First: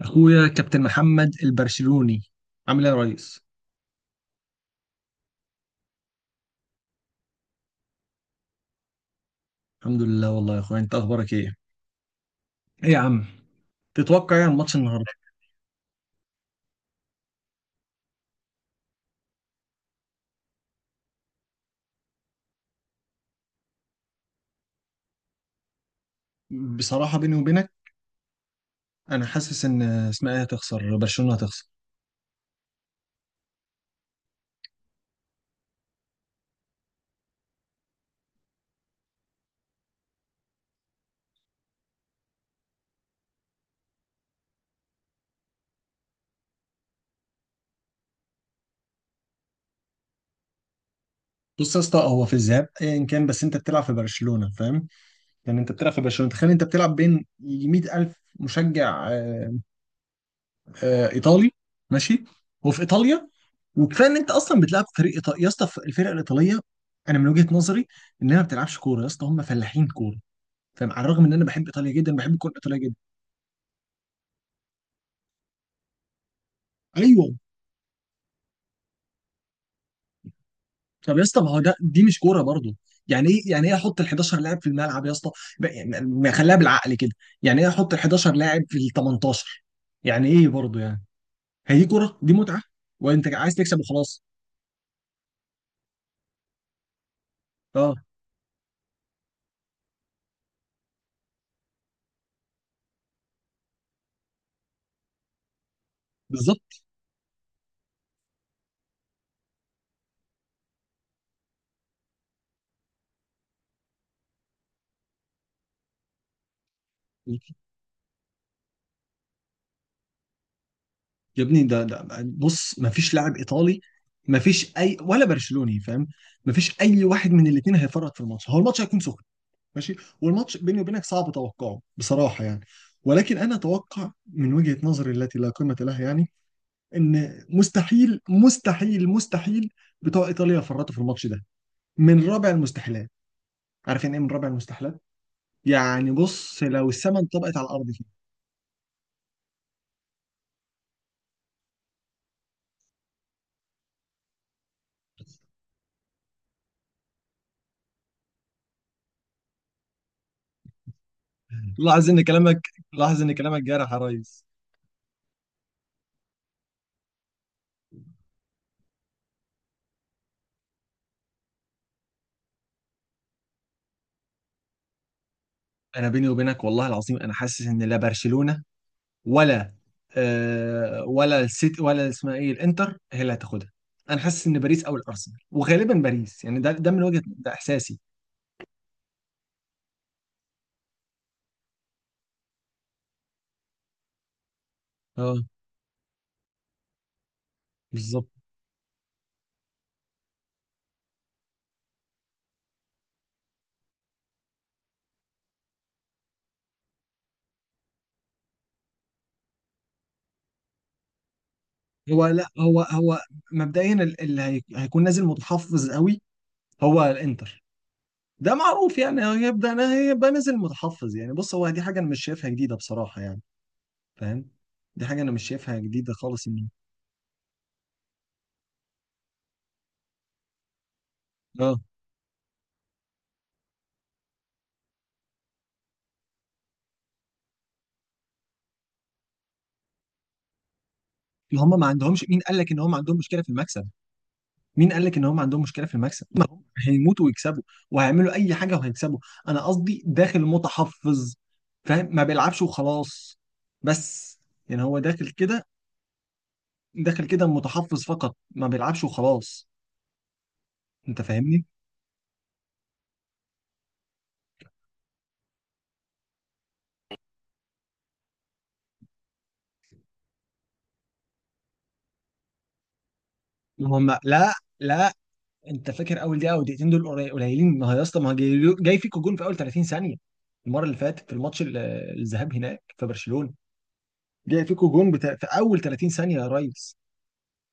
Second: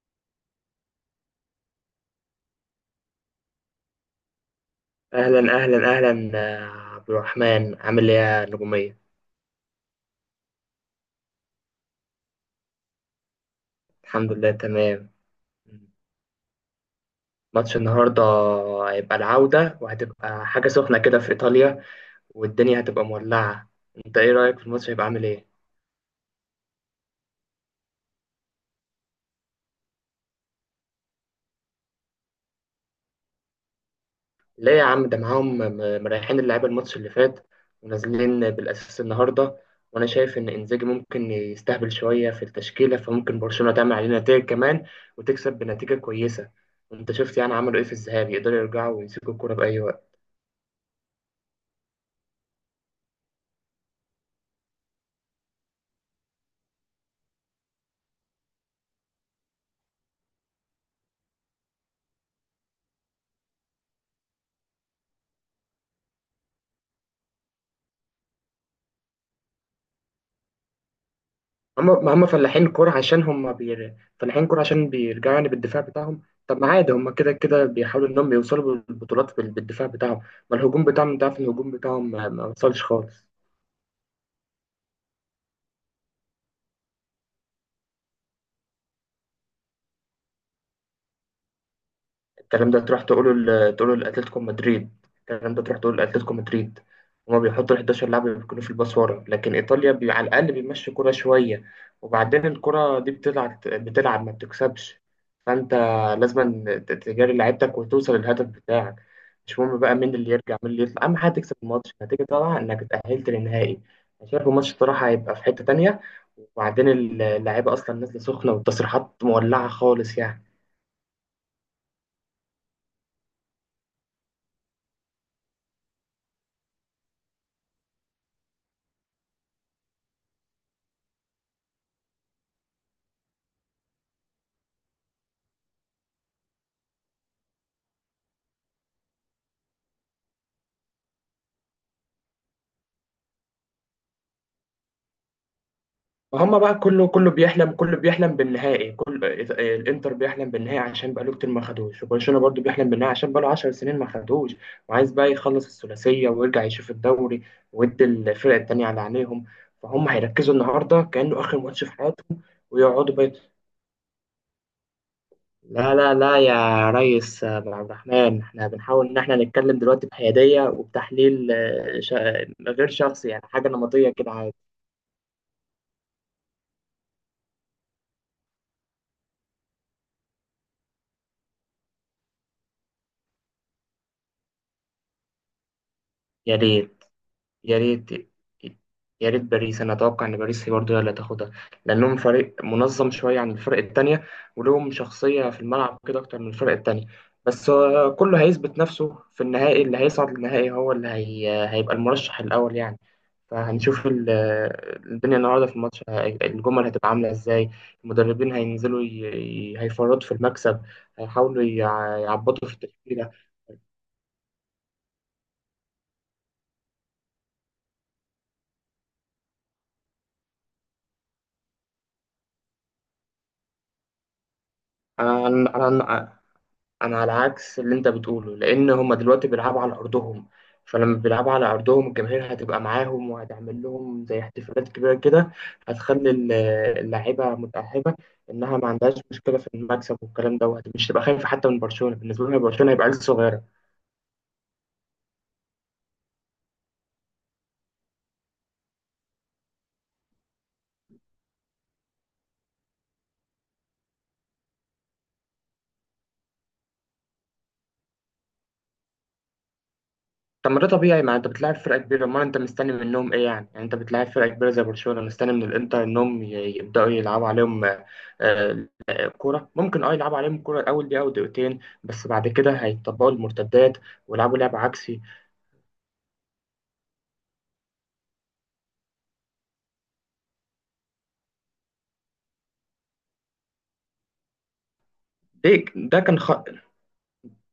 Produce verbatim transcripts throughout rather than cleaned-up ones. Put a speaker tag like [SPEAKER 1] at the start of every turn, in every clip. [SPEAKER 1] اخويا كابتن محمد البرشلوني، عامل ايه يا ريس؟
[SPEAKER 2] أهلا أهلا أهلا. آه، عبد الرحمن عامل إيه يا نجومية؟
[SPEAKER 1] الحمد لله والله. يا اخويا انت اخبارك ايه؟ ايه يا عم،
[SPEAKER 2] الحمد
[SPEAKER 1] تتوقع ايه
[SPEAKER 2] لله
[SPEAKER 1] عن ماتش
[SPEAKER 2] تمام.
[SPEAKER 1] النهارده؟
[SPEAKER 2] ماتش النهاردة هيبقى العودة، وهتبقى حاجة سخنة كده في إيطاليا، والدنيا هتبقى مولعة. أنت إيه رأيك في الماتش، هيبقى عامل إيه؟
[SPEAKER 1] بصراحه بيني وبينك، انا حاسس ان اسمها ايه، هتخسر برشلونه، هتخسر.
[SPEAKER 2] ليه يا عم؟ ده معاهم م- مريحين اللعيبة الماتش اللي فات، ونازلين بالأساس النهاردة. وأنا شايف إن إنزاجي ممكن يستهبل شوية في التشكيلة، فممكن برشلونة تعمل علينا نتائج كمان وتكسب بنتيجة كويسة. أنت شفت يعني عملوا إيه في الذهاب؟ يقدروا يرجعوا ويمسكوا الكورة بأي وقت.
[SPEAKER 1] بص يا اسطى، هو في الذهاب ايا كان، بس انت بتلعب في برشلونه، فاهم؟ يعني انت بتلعب في برشلونه، تخيل انت بتلعب بين 100000 الف مشجع. آه، آه، ايطالي، ماشي، وفي ايطاليا. وكفايه ان انت اصلا بتلعب فريق ايطالي يا اسطى. الفرق الايطاليه انا من وجهه نظري انها ما بتلعبش كوره يا اسطى، هم فلاحين كوره. فعلى الرغم ان انا بحب ايطاليا
[SPEAKER 2] هم ما
[SPEAKER 1] جدا،
[SPEAKER 2] هم
[SPEAKER 1] بحب كره
[SPEAKER 2] فلاحين
[SPEAKER 1] ايطاليا
[SPEAKER 2] الكورة
[SPEAKER 1] جدا.
[SPEAKER 2] عشان هم بير... فلاحين الكورة عشان بيرجعوا يعني بالدفاع بتاعهم. طب ما عادي، هم
[SPEAKER 1] ايوه.
[SPEAKER 2] كده كده بيحاولوا انهم يوصلوا بالبطولات بال- بالدفاع بتاعهم. ما الهجوم بتاعهم
[SPEAKER 1] طب يا
[SPEAKER 2] انت عارف
[SPEAKER 1] اسطى، ما هو
[SPEAKER 2] الهجوم
[SPEAKER 1] ده، دي
[SPEAKER 2] بتاعهم
[SPEAKER 1] مش
[SPEAKER 2] ما
[SPEAKER 1] كوره
[SPEAKER 2] ما
[SPEAKER 1] برضه؟
[SPEAKER 2] وصلش خالص.
[SPEAKER 1] يعني ايه يعني ايه احط ال حداشر لاعب في الملعب يا اسطى؟ ب- يعني ما خليها بالعقل كده. يعني ايه احط ال حداشر لاعب في ال تمنتاشر؟ يعني ايه برضه يعني؟ هي دي كوره؟ دي متعه،
[SPEAKER 2] الكلام ده تروح
[SPEAKER 1] وانت
[SPEAKER 2] تقوله
[SPEAKER 1] عايز
[SPEAKER 2] ل-
[SPEAKER 1] تكسب
[SPEAKER 2] تقوله
[SPEAKER 1] وخلاص.
[SPEAKER 2] لاتلتيكو مدريد. الكلام ده تروح تقوله لاتلتيكو مدريد. هما بيحطوا ال
[SPEAKER 1] اه
[SPEAKER 2] حداشر لاعب اللي بيكونوا في الباص ورا، لكن ايطاليا بي... على الاقل بيمشي كرة شويه. وبعدين الكرة دي بتلعب بتلعب، ما بتكسبش. فانت لازم
[SPEAKER 1] بالظبط.
[SPEAKER 2] ت- تجاري لعيبتك وتوصل للهدف بتاعك. مش مهم بقى مين اللي يرجع مين اللي يطلع، اهم حاجه تكسب الماتش النتيجه، طبعا انك اتاهلت للنهائي. انا شايف الماتش الصراحه هيبقى في حته تانية. وبعدين اللعيبه اصلا نازله سخنه، والتصريحات مولعه خالص يعني.
[SPEAKER 1] يا ابني ده ده بص، ما فيش لاعب ايطالي ما فيش اي ولا برشلوني، فاهم؟ ما فيش اي واحد من الاثنين هيفرط في الماتش. هو الماتش هيكون سخن، ماشي، والماتش بيني وبينك صعب توقعه بصراحة يعني. ولكن أنا أتوقع من وجهة نظري التي لا قيمة لها يعني، إن مستحيل مستحيل مستحيل بتوع إيطاليا يفرطوا في الماتش ده. من رابع المستحيلات. عارف يعني إيه من رابع المستحيلات؟ يعني
[SPEAKER 2] هما
[SPEAKER 1] بص،
[SPEAKER 2] بقى
[SPEAKER 1] لو
[SPEAKER 2] كله
[SPEAKER 1] السما
[SPEAKER 2] كله
[SPEAKER 1] انطبقت على
[SPEAKER 2] بيحلم،
[SPEAKER 1] الأرض
[SPEAKER 2] كله
[SPEAKER 1] كده.
[SPEAKER 2] بيحلم بالنهائي، كل آه، الانتر بيحلم بالنهائي عشان بقاله كتير ما خدوش، وبرشلونه برضو بيحلم بالنهائي عشان بقاله 10 سنين ما خدوش. وعايز بقى يخلص الثلاثيه ويرجع يشوف الدوري، ويدي الفرق التانيه على عينيهم. فهم هيركزوا النهارده كانه اخر ماتش في
[SPEAKER 1] لاحظ إن
[SPEAKER 2] حياتهم،
[SPEAKER 1] كلامك
[SPEAKER 2] ويقعدوا
[SPEAKER 1] لاحظ
[SPEAKER 2] بقى.
[SPEAKER 1] إن كلامك جارح يا ريس.
[SPEAKER 2] لا لا لا يا ريس عبد الرحمن، احنا بنحاول ان احنا نتكلم دلوقتي بحياديه وبتحليل آه، شا- غير شخصي، يعني حاجه نمطيه كده عادي.
[SPEAKER 1] أنا بيني وبينك والله العظيم أنا حاسس إن لا برشلونة ولا، آه، ولا السيتي ولا اسمها ايه الانتر هي اللي هتاخدها. انا حاسس ان باريس او الارسنال، وغالبا باريس
[SPEAKER 2] يا
[SPEAKER 1] يعني. ده ده من
[SPEAKER 2] ريت،
[SPEAKER 1] وجهة ده
[SPEAKER 2] يا
[SPEAKER 1] احساسي.
[SPEAKER 2] ريت، يا ريت باريس. انا اتوقع ان باريس هي برضه هي اللي هتاخدها، لانهم فريق منظم شويه عن الفرق التانية، ولهم
[SPEAKER 1] اه
[SPEAKER 2] شخصيه في الملعب كده اكتر من الفرق التانية. بس آه،
[SPEAKER 1] بالظبط.
[SPEAKER 2] كله هيثبت نفسه في النهائي. اللي هيصعد للنهائي هو اللي هي... هيبقى المرشح الاول يعني. فهنشوف ال- الدنيا النهارده في الماتش هي- الجمل هتبقى عامله ازاي. المدربين هينزلوا ي... ي- هيفرطوا في المكسب، هيحاولوا يع-
[SPEAKER 1] هو لا
[SPEAKER 2] يعبطوا في
[SPEAKER 1] هو هو
[SPEAKER 2] التشكيله.
[SPEAKER 1] مبدئيا ال- اللي هي- هيكون نازل متحفظ قوي. هو الانتر ده معروف يعني، هو هيبدا هيبقى نازل متحفظ. يعني بص، هو دي حاجه انا مش شايفها جديده بصراحه يعني، فاهم؟ دي حاجه انا مش
[SPEAKER 2] انا
[SPEAKER 1] شايفها جديده
[SPEAKER 2] انا
[SPEAKER 1] خالص. ان
[SPEAKER 2] انا على عكس اللي انت بتقوله، لان هم دلوقتي بيلعبوا على ارضهم. فلما بيلعبوا على
[SPEAKER 1] اه.
[SPEAKER 2] ارضهم، الجماهير هتبقى معاهم وهتعمل لهم زي احتفالات كبيره كده. هتخلي ال- اللاعيبه متاهبه انها ما عندهاش مشكله في المكسب، والكلام دوت مش تبقى خايفه حتى من
[SPEAKER 1] هم ما
[SPEAKER 2] برشلونه.
[SPEAKER 1] عندهمش، مين
[SPEAKER 2] بالنسبه
[SPEAKER 1] قال
[SPEAKER 2] لهم
[SPEAKER 1] لك ان
[SPEAKER 2] برشلونه
[SPEAKER 1] هم
[SPEAKER 2] هيبقى عيل
[SPEAKER 1] عندهم مشكله في
[SPEAKER 2] صغيره.
[SPEAKER 1] المكسب؟ مين قال لك ان هم عندهم مشكله في المكسب؟ ما هم هيموتوا ويكسبوا، وهيعملوا اي حاجه وهيكسبوا. انا قصدي داخل متحفظ، فاهم؟ ما بيلعبش وخلاص، بس. يعني هو داخل كده، داخل كده متحفظ، فقط ما بيلعبش وخلاص.
[SPEAKER 2] طب ما ده طبيعي،
[SPEAKER 1] انت
[SPEAKER 2] ما انت
[SPEAKER 1] فاهمني؟
[SPEAKER 2] بتلاعب فرقه كبيره. امال انت مستني منهم ايه يعني؟ يعني انت بتلاعب فرقه كبيره زي برشلونه، مستني من الانتر انهم ي- يبداوا يلعبوا عليهم؟ آه، كورة ممكن اه يلعبوا عليهم الكورة الأول دقيقة أو دقيقتين، بس بعد كده هيطبقوا المرتدات
[SPEAKER 1] هم لا
[SPEAKER 2] ويلعبوا لعب
[SPEAKER 1] لا
[SPEAKER 2] عكسي.
[SPEAKER 1] انت فاكر اول دقيقه او دقيقتين دول قليل- قليلين؟ ما هو يا اسطى، ما هو جاي, جاي فيكوا جون في اول تلاتين ثانيه. المره اللي فاتت في الماتش ال- الذهاب هناك في برشلونه، جاي فيكوا جون بتا... في
[SPEAKER 2] دي
[SPEAKER 1] اول تلاتين
[SPEAKER 2] ده
[SPEAKER 1] ثانيه
[SPEAKER 2] كان
[SPEAKER 1] يا
[SPEAKER 2] خ...
[SPEAKER 1] ريس.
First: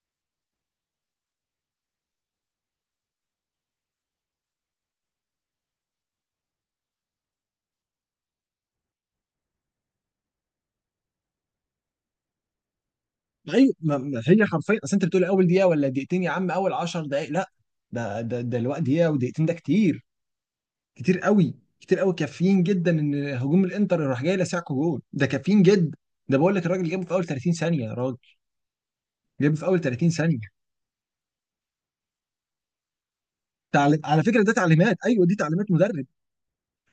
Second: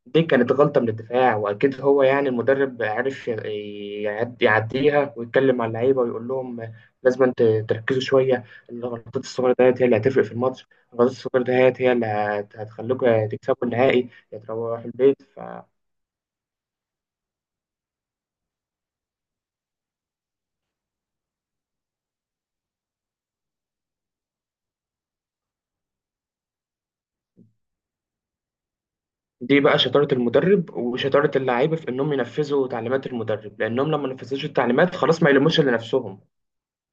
[SPEAKER 2] دي كانت غلطة من الدفاع، وأكيد هو يعني المدرب عرف ي- يعد- يعديها ويتكلم مع اللعيبة ويقول لهم لازم انت تركزوا شوية. الغلطات الصغيرة ديت هي اللي هتفرق في الماتش. الغلطات الصغيرة ديت هي اللي هت- هتخليكوا يا تكسبوا
[SPEAKER 1] ايوه، ما
[SPEAKER 2] النهائي
[SPEAKER 1] ما
[SPEAKER 2] يا
[SPEAKER 1] هي
[SPEAKER 2] تروحوا
[SPEAKER 1] حرفيا، اصل انت
[SPEAKER 2] البيت.
[SPEAKER 1] بتقول اول دقيقه ولا دقيقتين، يا عم اول عشر دقائق لا، ده ده ده الوقت. دقيقه ودقيقتين ده كتير، كتير قوي، كتير قوي، كافيين جدا ان هجوم الانتر راح جاي لسعكو جول. ده كافيين جدا. ده بقول لك الراجل جابه في اول تلاتين ثانيه يا راجل، جابه
[SPEAKER 2] دي
[SPEAKER 1] في
[SPEAKER 2] بقى
[SPEAKER 1] اول تلاتين
[SPEAKER 2] شطارة
[SPEAKER 1] ثانيه.
[SPEAKER 2] المدرب وشطارة اللعيبة في إنهم ينفذوا تعليمات المدرب، لأنهم
[SPEAKER 1] تعلي...
[SPEAKER 2] لما
[SPEAKER 1] على فكره
[SPEAKER 2] نفذوش
[SPEAKER 1] ده
[SPEAKER 2] التعليمات
[SPEAKER 1] تعليمات،
[SPEAKER 2] خلاص
[SPEAKER 1] ايوه
[SPEAKER 2] ما
[SPEAKER 1] دي
[SPEAKER 2] يلموش
[SPEAKER 1] تعليمات
[SPEAKER 2] إلا
[SPEAKER 1] مدرب.
[SPEAKER 2] نفسهم.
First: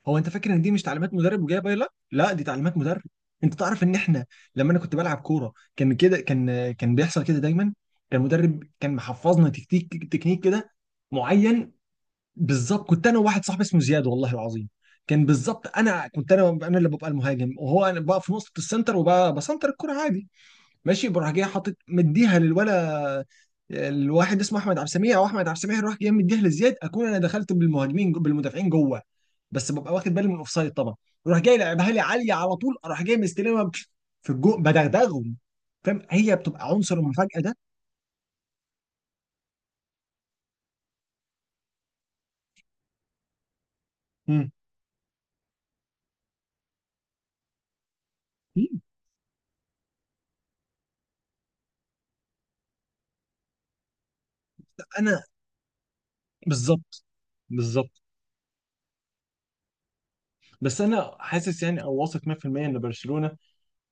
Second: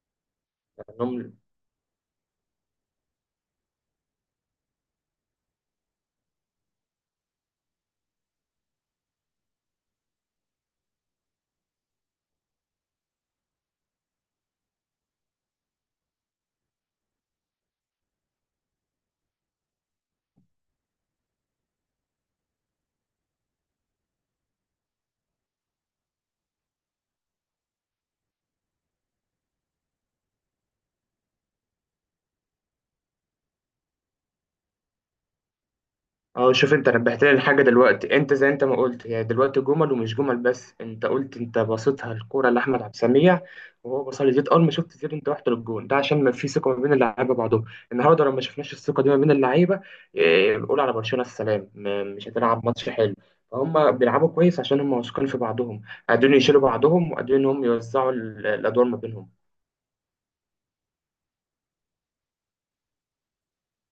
[SPEAKER 1] هو انت فاكر ان دي مش تعليمات
[SPEAKER 2] لأنهم
[SPEAKER 1] مدرب وجايه؟ لا لا، دي تعليمات مدرب. انت تعرف ان احنا، لما انا كنت بلعب كوره كان كده، كان كان بيحصل كده دايما. كان المدرب كان محفظنا تكتيك تكنيك كده معين. بالظبط، كنت انا وواحد صاحبي اسمه زياد، والله العظيم كان بالظبط. انا كنت انا انا اللي ببقى المهاجم، وهو انا بقى في نقطه السنتر، وبقى بسنتر الكره عادي، ماشي. بروح جاي حاطط مديها للولا، الواحد اسمه احمد عبد السميع او احمد عبد السميع، يروح جاي مديها لزياد، اكون انا دخلت بالمهاجمين بالمدافعين جوه، بس ببقى واخد بالي من الاوفسايد طبعا. يروح جاي لعبها لي عاليه على طول، اروح جاي مستلمها في الجو بدغدغهم. فاهم؟ هي
[SPEAKER 2] اه،
[SPEAKER 1] بتبقى
[SPEAKER 2] شوف انت
[SPEAKER 1] عنصر
[SPEAKER 2] نبهت لي
[SPEAKER 1] المفاجاه ده.
[SPEAKER 2] الحاجة دلوقتي. انت زي انت ما قلت هي دلوقتي جمل ومش جمل. بس انت قلت انت باصتها الكورة لأحمد عبد السميع، وهو باصها لزيد.
[SPEAKER 1] مم.
[SPEAKER 2] اول ما شفت زيد انت رحت للجون ده، عشان ما في ثقة ما بين اللعيبة بعضهم. النهارده لو ما شفناش الثقة دي ما بين اللعيبة، اه، بنقول على برشلونة السلام، م- مش هتلعب ماتش حلو. فهم بيلعبوا كويس عشان هم
[SPEAKER 1] انا
[SPEAKER 2] واثقين في بعضهم، قادرين يشيلوا
[SPEAKER 1] بالظبط،
[SPEAKER 2] بعضهم، وقادرين ان هم
[SPEAKER 1] بالظبط.
[SPEAKER 2] يوزعوا ال- الادوار ما بينهم.
[SPEAKER 1] بس انا حاسس يعني او واثق مية في المية ان برشلونه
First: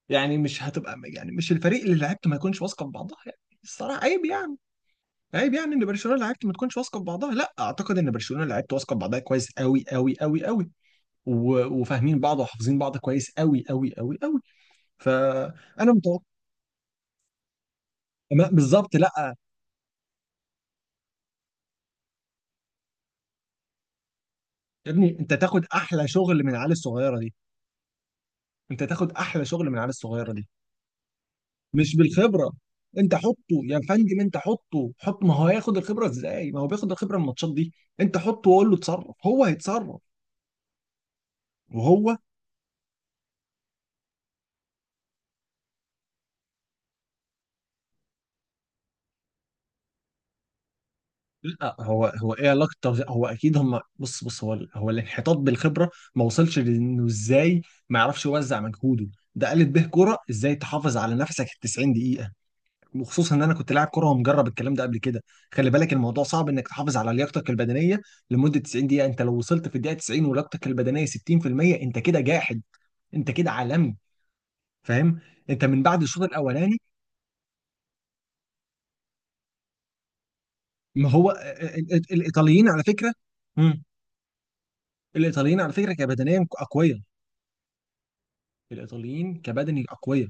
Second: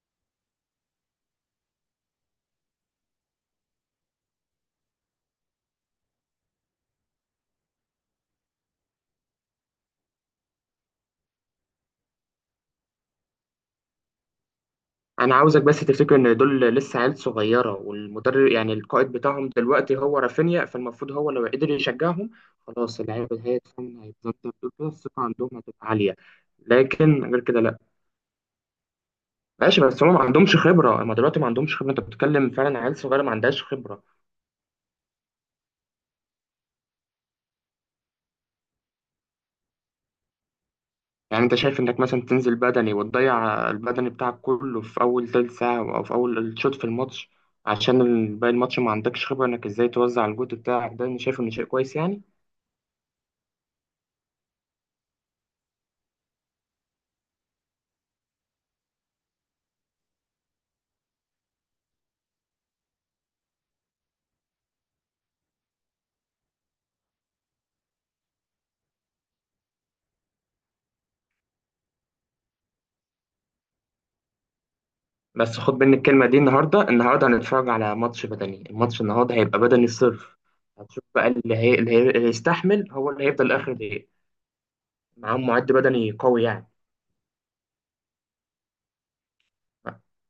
[SPEAKER 1] يعني مش هتبقى، يعني مش الفريق اللي لعيبته ما يكونش واثقه في بعضها يعني. الصراحه عيب يعني، عيب يعني ان برشلونه لعيبته ما تكونش واثقه في بعضها. لا، اعتقد ان برشلونه لعيبته واثقه في بعضها كويس قوي قوي قوي قوي، و- وفاهمين بعض وحافظين بعض كويس قوي قوي قوي قوي.
[SPEAKER 2] انا عاوزك بس
[SPEAKER 1] فانا
[SPEAKER 2] تفتكر
[SPEAKER 1] متوقع.
[SPEAKER 2] ان دول لسه عيال صغيره، والمدرب
[SPEAKER 1] ما-
[SPEAKER 2] يعني
[SPEAKER 1] بالظبط.
[SPEAKER 2] القائد
[SPEAKER 1] لا
[SPEAKER 2] بتاعهم دلوقتي هو رافينيا. فالمفروض هو لو قدر يشجعهم، خلاص اللعيبه هيتفهم هيتظبط، بتقول كده
[SPEAKER 1] يا ابني،
[SPEAKER 2] الثقه
[SPEAKER 1] انت
[SPEAKER 2] عندهم
[SPEAKER 1] تاخد
[SPEAKER 2] هتبقى
[SPEAKER 1] احلى
[SPEAKER 2] عاليه.
[SPEAKER 1] شغل من العيال الصغيره
[SPEAKER 2] لكن
[SPEAKER 1] دي.
[SPEAKER 2] غير كده لا.
[SPEAKER 1] انت تاخد احلى شغل من
[SPEAKER 2] ماشي،
[SPEAKER 1] العيال
[SPEAKER 2] بس هم ما
[SPEAKER 1] الصغيره دي.
[SPEAKER 2] عندهمش خبره. هم دلوقتي ما عندهمش خبره.
[SPEAKER 1] مش
[SPEAKER 2] انت بتتكلم
[SPEAKER 1] بالخبره.
[SPEAKER 2] فعلا عيال
[SPEAKER 1] انت
[SPEAKER 2] صغيره ما
[SPEAKER 1] حطه،
[SPEAKER 2] عندهاش
[SPEAKER 1] يا
[SPEAKER 2] خبره.
[SPEAKER 1] فندم انت حطه، حط، ما هو هياخد الخبره ازاي؟ ما هو بياخد الخبره من الماتشات دي. انت حطه وقول له اتصرف، هو هيتصرف.
[SPEAKER 2] يعني انت شايف انك
[SPEAKER 1] وهو
[SPEAKER 2] مثلا تنزل بدني وتضيع البدني بتاعك كله في اول تلت ساعه او في اول شوط في الماتش، عشان باقي الماتش ما عندكش خبره انك ازاي توزع الجهد بتاعك؟ ده انا شايف انه شيء
[SPEAKER 1] لا
[SPEAKER 2] كويس
[SPEAKER 1] هو
[SPEAKER 2] يعني.
[SPEAKER 1] هو ايه علاقه التوزيع؟ هو اكيد هم بص بص، هو هو الانحطاط بالخبره ما وصلش، لانه ازاي ما يعرفش يوزع مجهوده؟ ده قالت به كرة ازاي تحافظ على نفسك ال تسعين. وخصوصا ان انا كنت لاعب كره ومجرب الكلام ده قبل كده، خلي بالك الموضوع صعب انك تحافظ على لياقتك البدنيه لمده تسعين دقيقه. انت لو وصلت في الدقيقه تسعين ولياقتك البدنيه ستين في المية، انت كده جاحد، انت كده عالمي، فاهم؟
[SPEAKER 2] بس
[SPEAKER 1] انت
[SPEAKER 2] خد
[SPEAKER 1] من
[SPEAKER 2] مني
[SPEAKER 1] بعد الشوط
[SPEAKER 2] الكلمة دي،
[SPEAKER 1] الاولاني.
[SPEAKER 2] النهاردة النهاردة هنتفرج على ماتش بدني. الماتش النهاردة هيبقى بدني الصرف. هتشوف
[SPEAKER 1] ما
[SPEAKER 2] بقى
[SPEAKER 1] هو
[SPEAKER 2] اللي هي اللي
[SPEAKER 1] ال-
[SPEAKER 2] هي-
[SPEAKER 1] ال-
[SPEAKER 2] اللي
[SPEAKER 1] الايطاليين على
[SPEAKER 2] يستحمل هو
[SPEAKER 1] فكره.
[SPEAKER 2] اللي هيفضل آخر
[SPEAKER 1] مم.
[SPEAKER 2] دقيقة. معاهم
[SPEAKER 1] الايطاليين
[SPEAKER 2] معد
[SPEAKER 1] على فكره
[SPEAKER 2] بدني قوي
[SPEAKER 1] كبدنيا
[SPEAKER 2] يعني.
[SPEAKER 1] اقوياء. الايطاليين كبدني اقوياء.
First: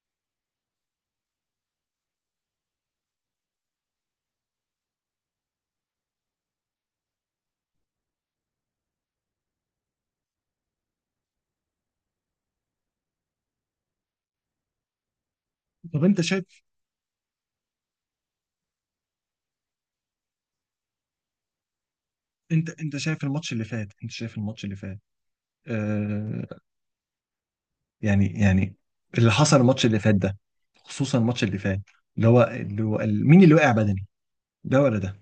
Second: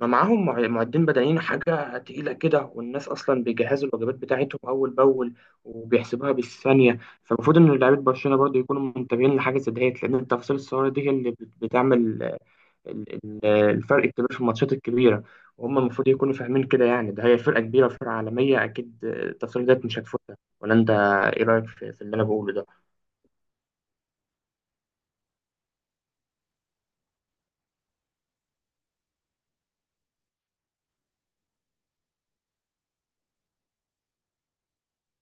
[SPEAKER 2] ما معاهم مع- معدين بدنيين حاجة تقيلة كده. والناس أصلا بيجهزوا الوجبات بتاعتهم أول بأول، وبيحسبوها بالثانية. فالمفروض إن لعيبة برشلونة برضه يكونوا منتبهين لحاجة زي ديت، لأن التفاصيل الصغيرة دي هي اللي بت- بتعمل ال- ال- الفرق الكبير في الماتشات الكبيره. وهم
[SPEAKER 1] طب
[SPEAKER 2] المفروض
[SPEAKER 1] انت
[SPEAKER 2] يكونوا
[SPEAKER 1] شايف،
[SPEAKER 2] فاهمين كده يعني. ده هي فرقه كبيره، فرقه عالميه، اكيد التصريح ده مش هتفوتها. ولا انت، ايه رايك في في اللي انا بقوله ده؟
[SPEAKER 1] انت انت شايف الماتش اللي فات؟ انت شايف الماتش اللي فات، آه، يعني يعني اللي حصل الماتش اللي فات ده. خصوصا الماتش اللي فات، اللي هو اللي هو ال- مين اللي وقع بدني؟ ده ولا ده؟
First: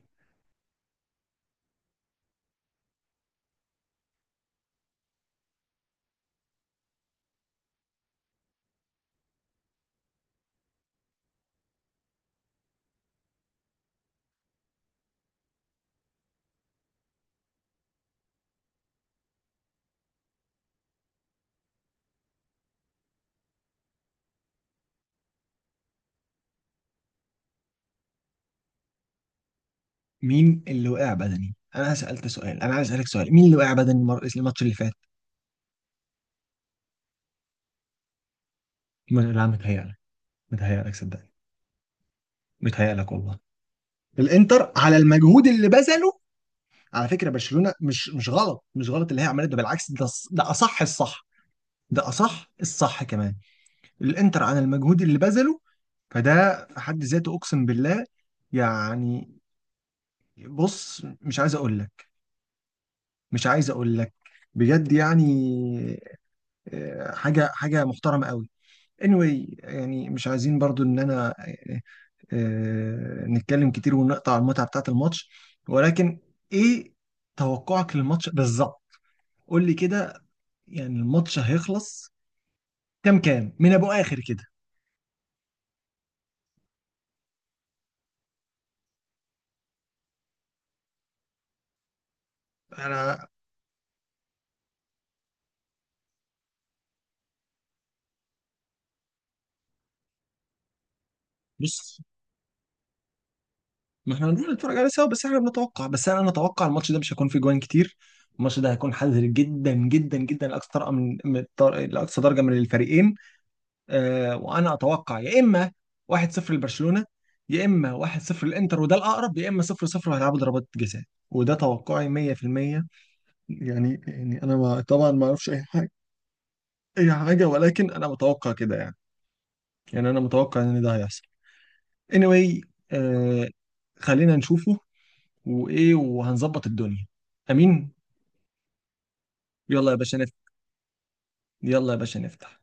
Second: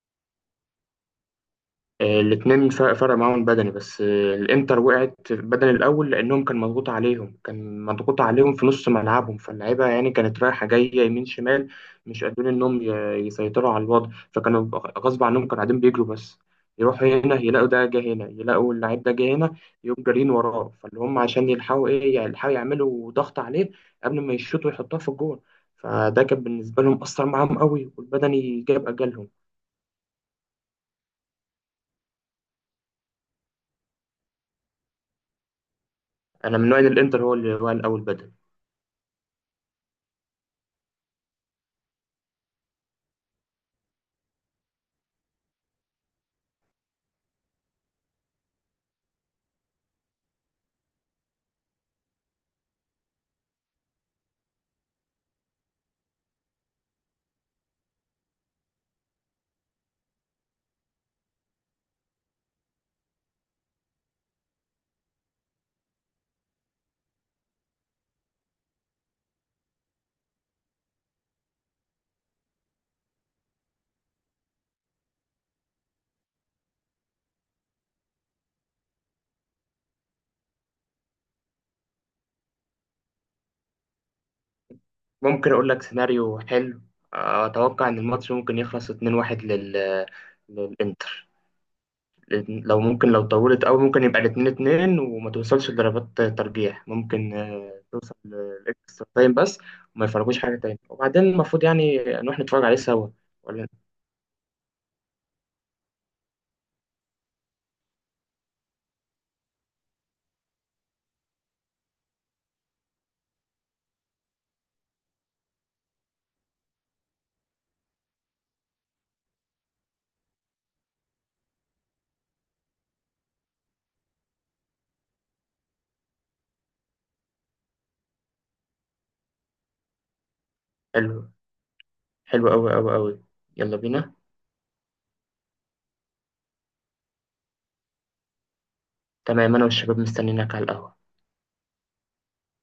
[SPEAKER 2] الاثنين فرق، فرق معاهم بدني، بس آه، الانتر وقعت بدني الاول، لانهم كان مضغوط عليهم، كان مضغوط عليهم في نص ملعبهم. فاللعيبه يعني كانت رايحه جايه يمين شمال، مش قادرين انهم ي- يسيطروا على الوضع. فكانوا غصب عنهم كانوا قاعدين بيجروا بس. يروحوا هنا يلاقوا ده جه هنا، يلاقوا اللعيب ده جه هنا، يقوم جارين وراه. فاللي هم عشان يلحقوا ايه يعني، يلحقوا يعملوا ضغط عليه قبل ما يشوطوا يحطوها في الجول. فده كان بالنسبه لهم اثر معاهم قوي، والبدني جاب اجلهم.
[SPEAKER 1] مين اللي وقع بدني؟ انا سألت سؤال، انا عايز اسالك سؤال، مين اللي وقع بدني المر- الماتش اللي فات؟
[SPEAKER 2] انا من نوع إن الانتر هو اللي هو الاول بدني.
[SPEAKER 1] م- لا، متهيألك، متهيألك صدقني، متهيألك والله. الانتر على المجهود اللي بذله، على فكره برشلونه، مش مش غلط، مش غلط اللي هي عملته ده، بالعكس، ده ص- ده اصح الصح، ده اصح الصح كمان. الانتر على المجهود اللي بذله، فده في حد ذاته اقسم بالله يعني. بص، مش عايز اقول لك، مش عايز اقول لك، بجد يعني، آه، حاجه حاجه محترمه قوي. anyway يعني مش عايزين برضو ان انا، آه، آه، نتكلم كتير ونقطع المتعه بتاعه الماتش. ولكن ايه توقعك للماتش بالظبط؟ قول لي كده، يعني الماتش هيخلص كام كام من ابو اخر كده؟
[SPEAKER 2] ممكن أقول لك سيناريو حلو. آه، أتوقع إن الماتش ممكن يخلص اتنين واحد لل... للإنتر. لأن لو ممكن لو
[SPEAKER 1] انا
[SPEAKER 2] طولت أوي ممكن يبقى الاتنين اتنين، وما توصلش لضربات ترجيح، ممكن آه، توصل لإكسترا تايم بس. وما يفرجوش حاجة تاني. وبعدين المفروض يعني
[SPEAKER 1] بص،
[SPEAKER 2] نروح نتفرج عليه سوا ولا؟
[SPEAKER 1] ما احنا هنروح نتفرج عليه سوا، بس احنا بنتوقع. بس انا نتوقع الماتش ده مش هيكون فيه جوان كتير. الماتش ده هيكون حذر جدا جدا جدا لاقصى درجه من من الطر- لاقصى درجه من الفريقين. آه، وانا اتوقع يا اما واحد صفر لبرشلونه يا اما واحد صفر للانتر، وده الاقرب، يا اما صفر صفر وهيلعبوا ضربات جزاء. وده توقعي مية في المية. يعني يعني انا، ما طبعا ما اعرفش اي حاجه، اي حاجه، ولكن انا متوقع كده يعني. يعني انا متوقع ان ده هيحصل.
[SPEAKER 2] حلو. حلو
[SPEAKER 1] anyway.
[SPEAKER 2] أوي أوي أوي.
[SPEAKER 1] آه،
[SPEAKER 2] يلا بينا.
[SPEAKER 1] خلينا نشوفه، وايه وهنظبط الدنيا. امين.
[SPEAKER 2] تمام، أنا
[SPEAKER 1] يلا يا
[SPEAKER 2] والشباب
[SPEAKER 1] باشا نفتح.
[SPEAKER 2] مستنيينك على القهوة.
[SPEAKER 1] يلا يا باشا نفتح.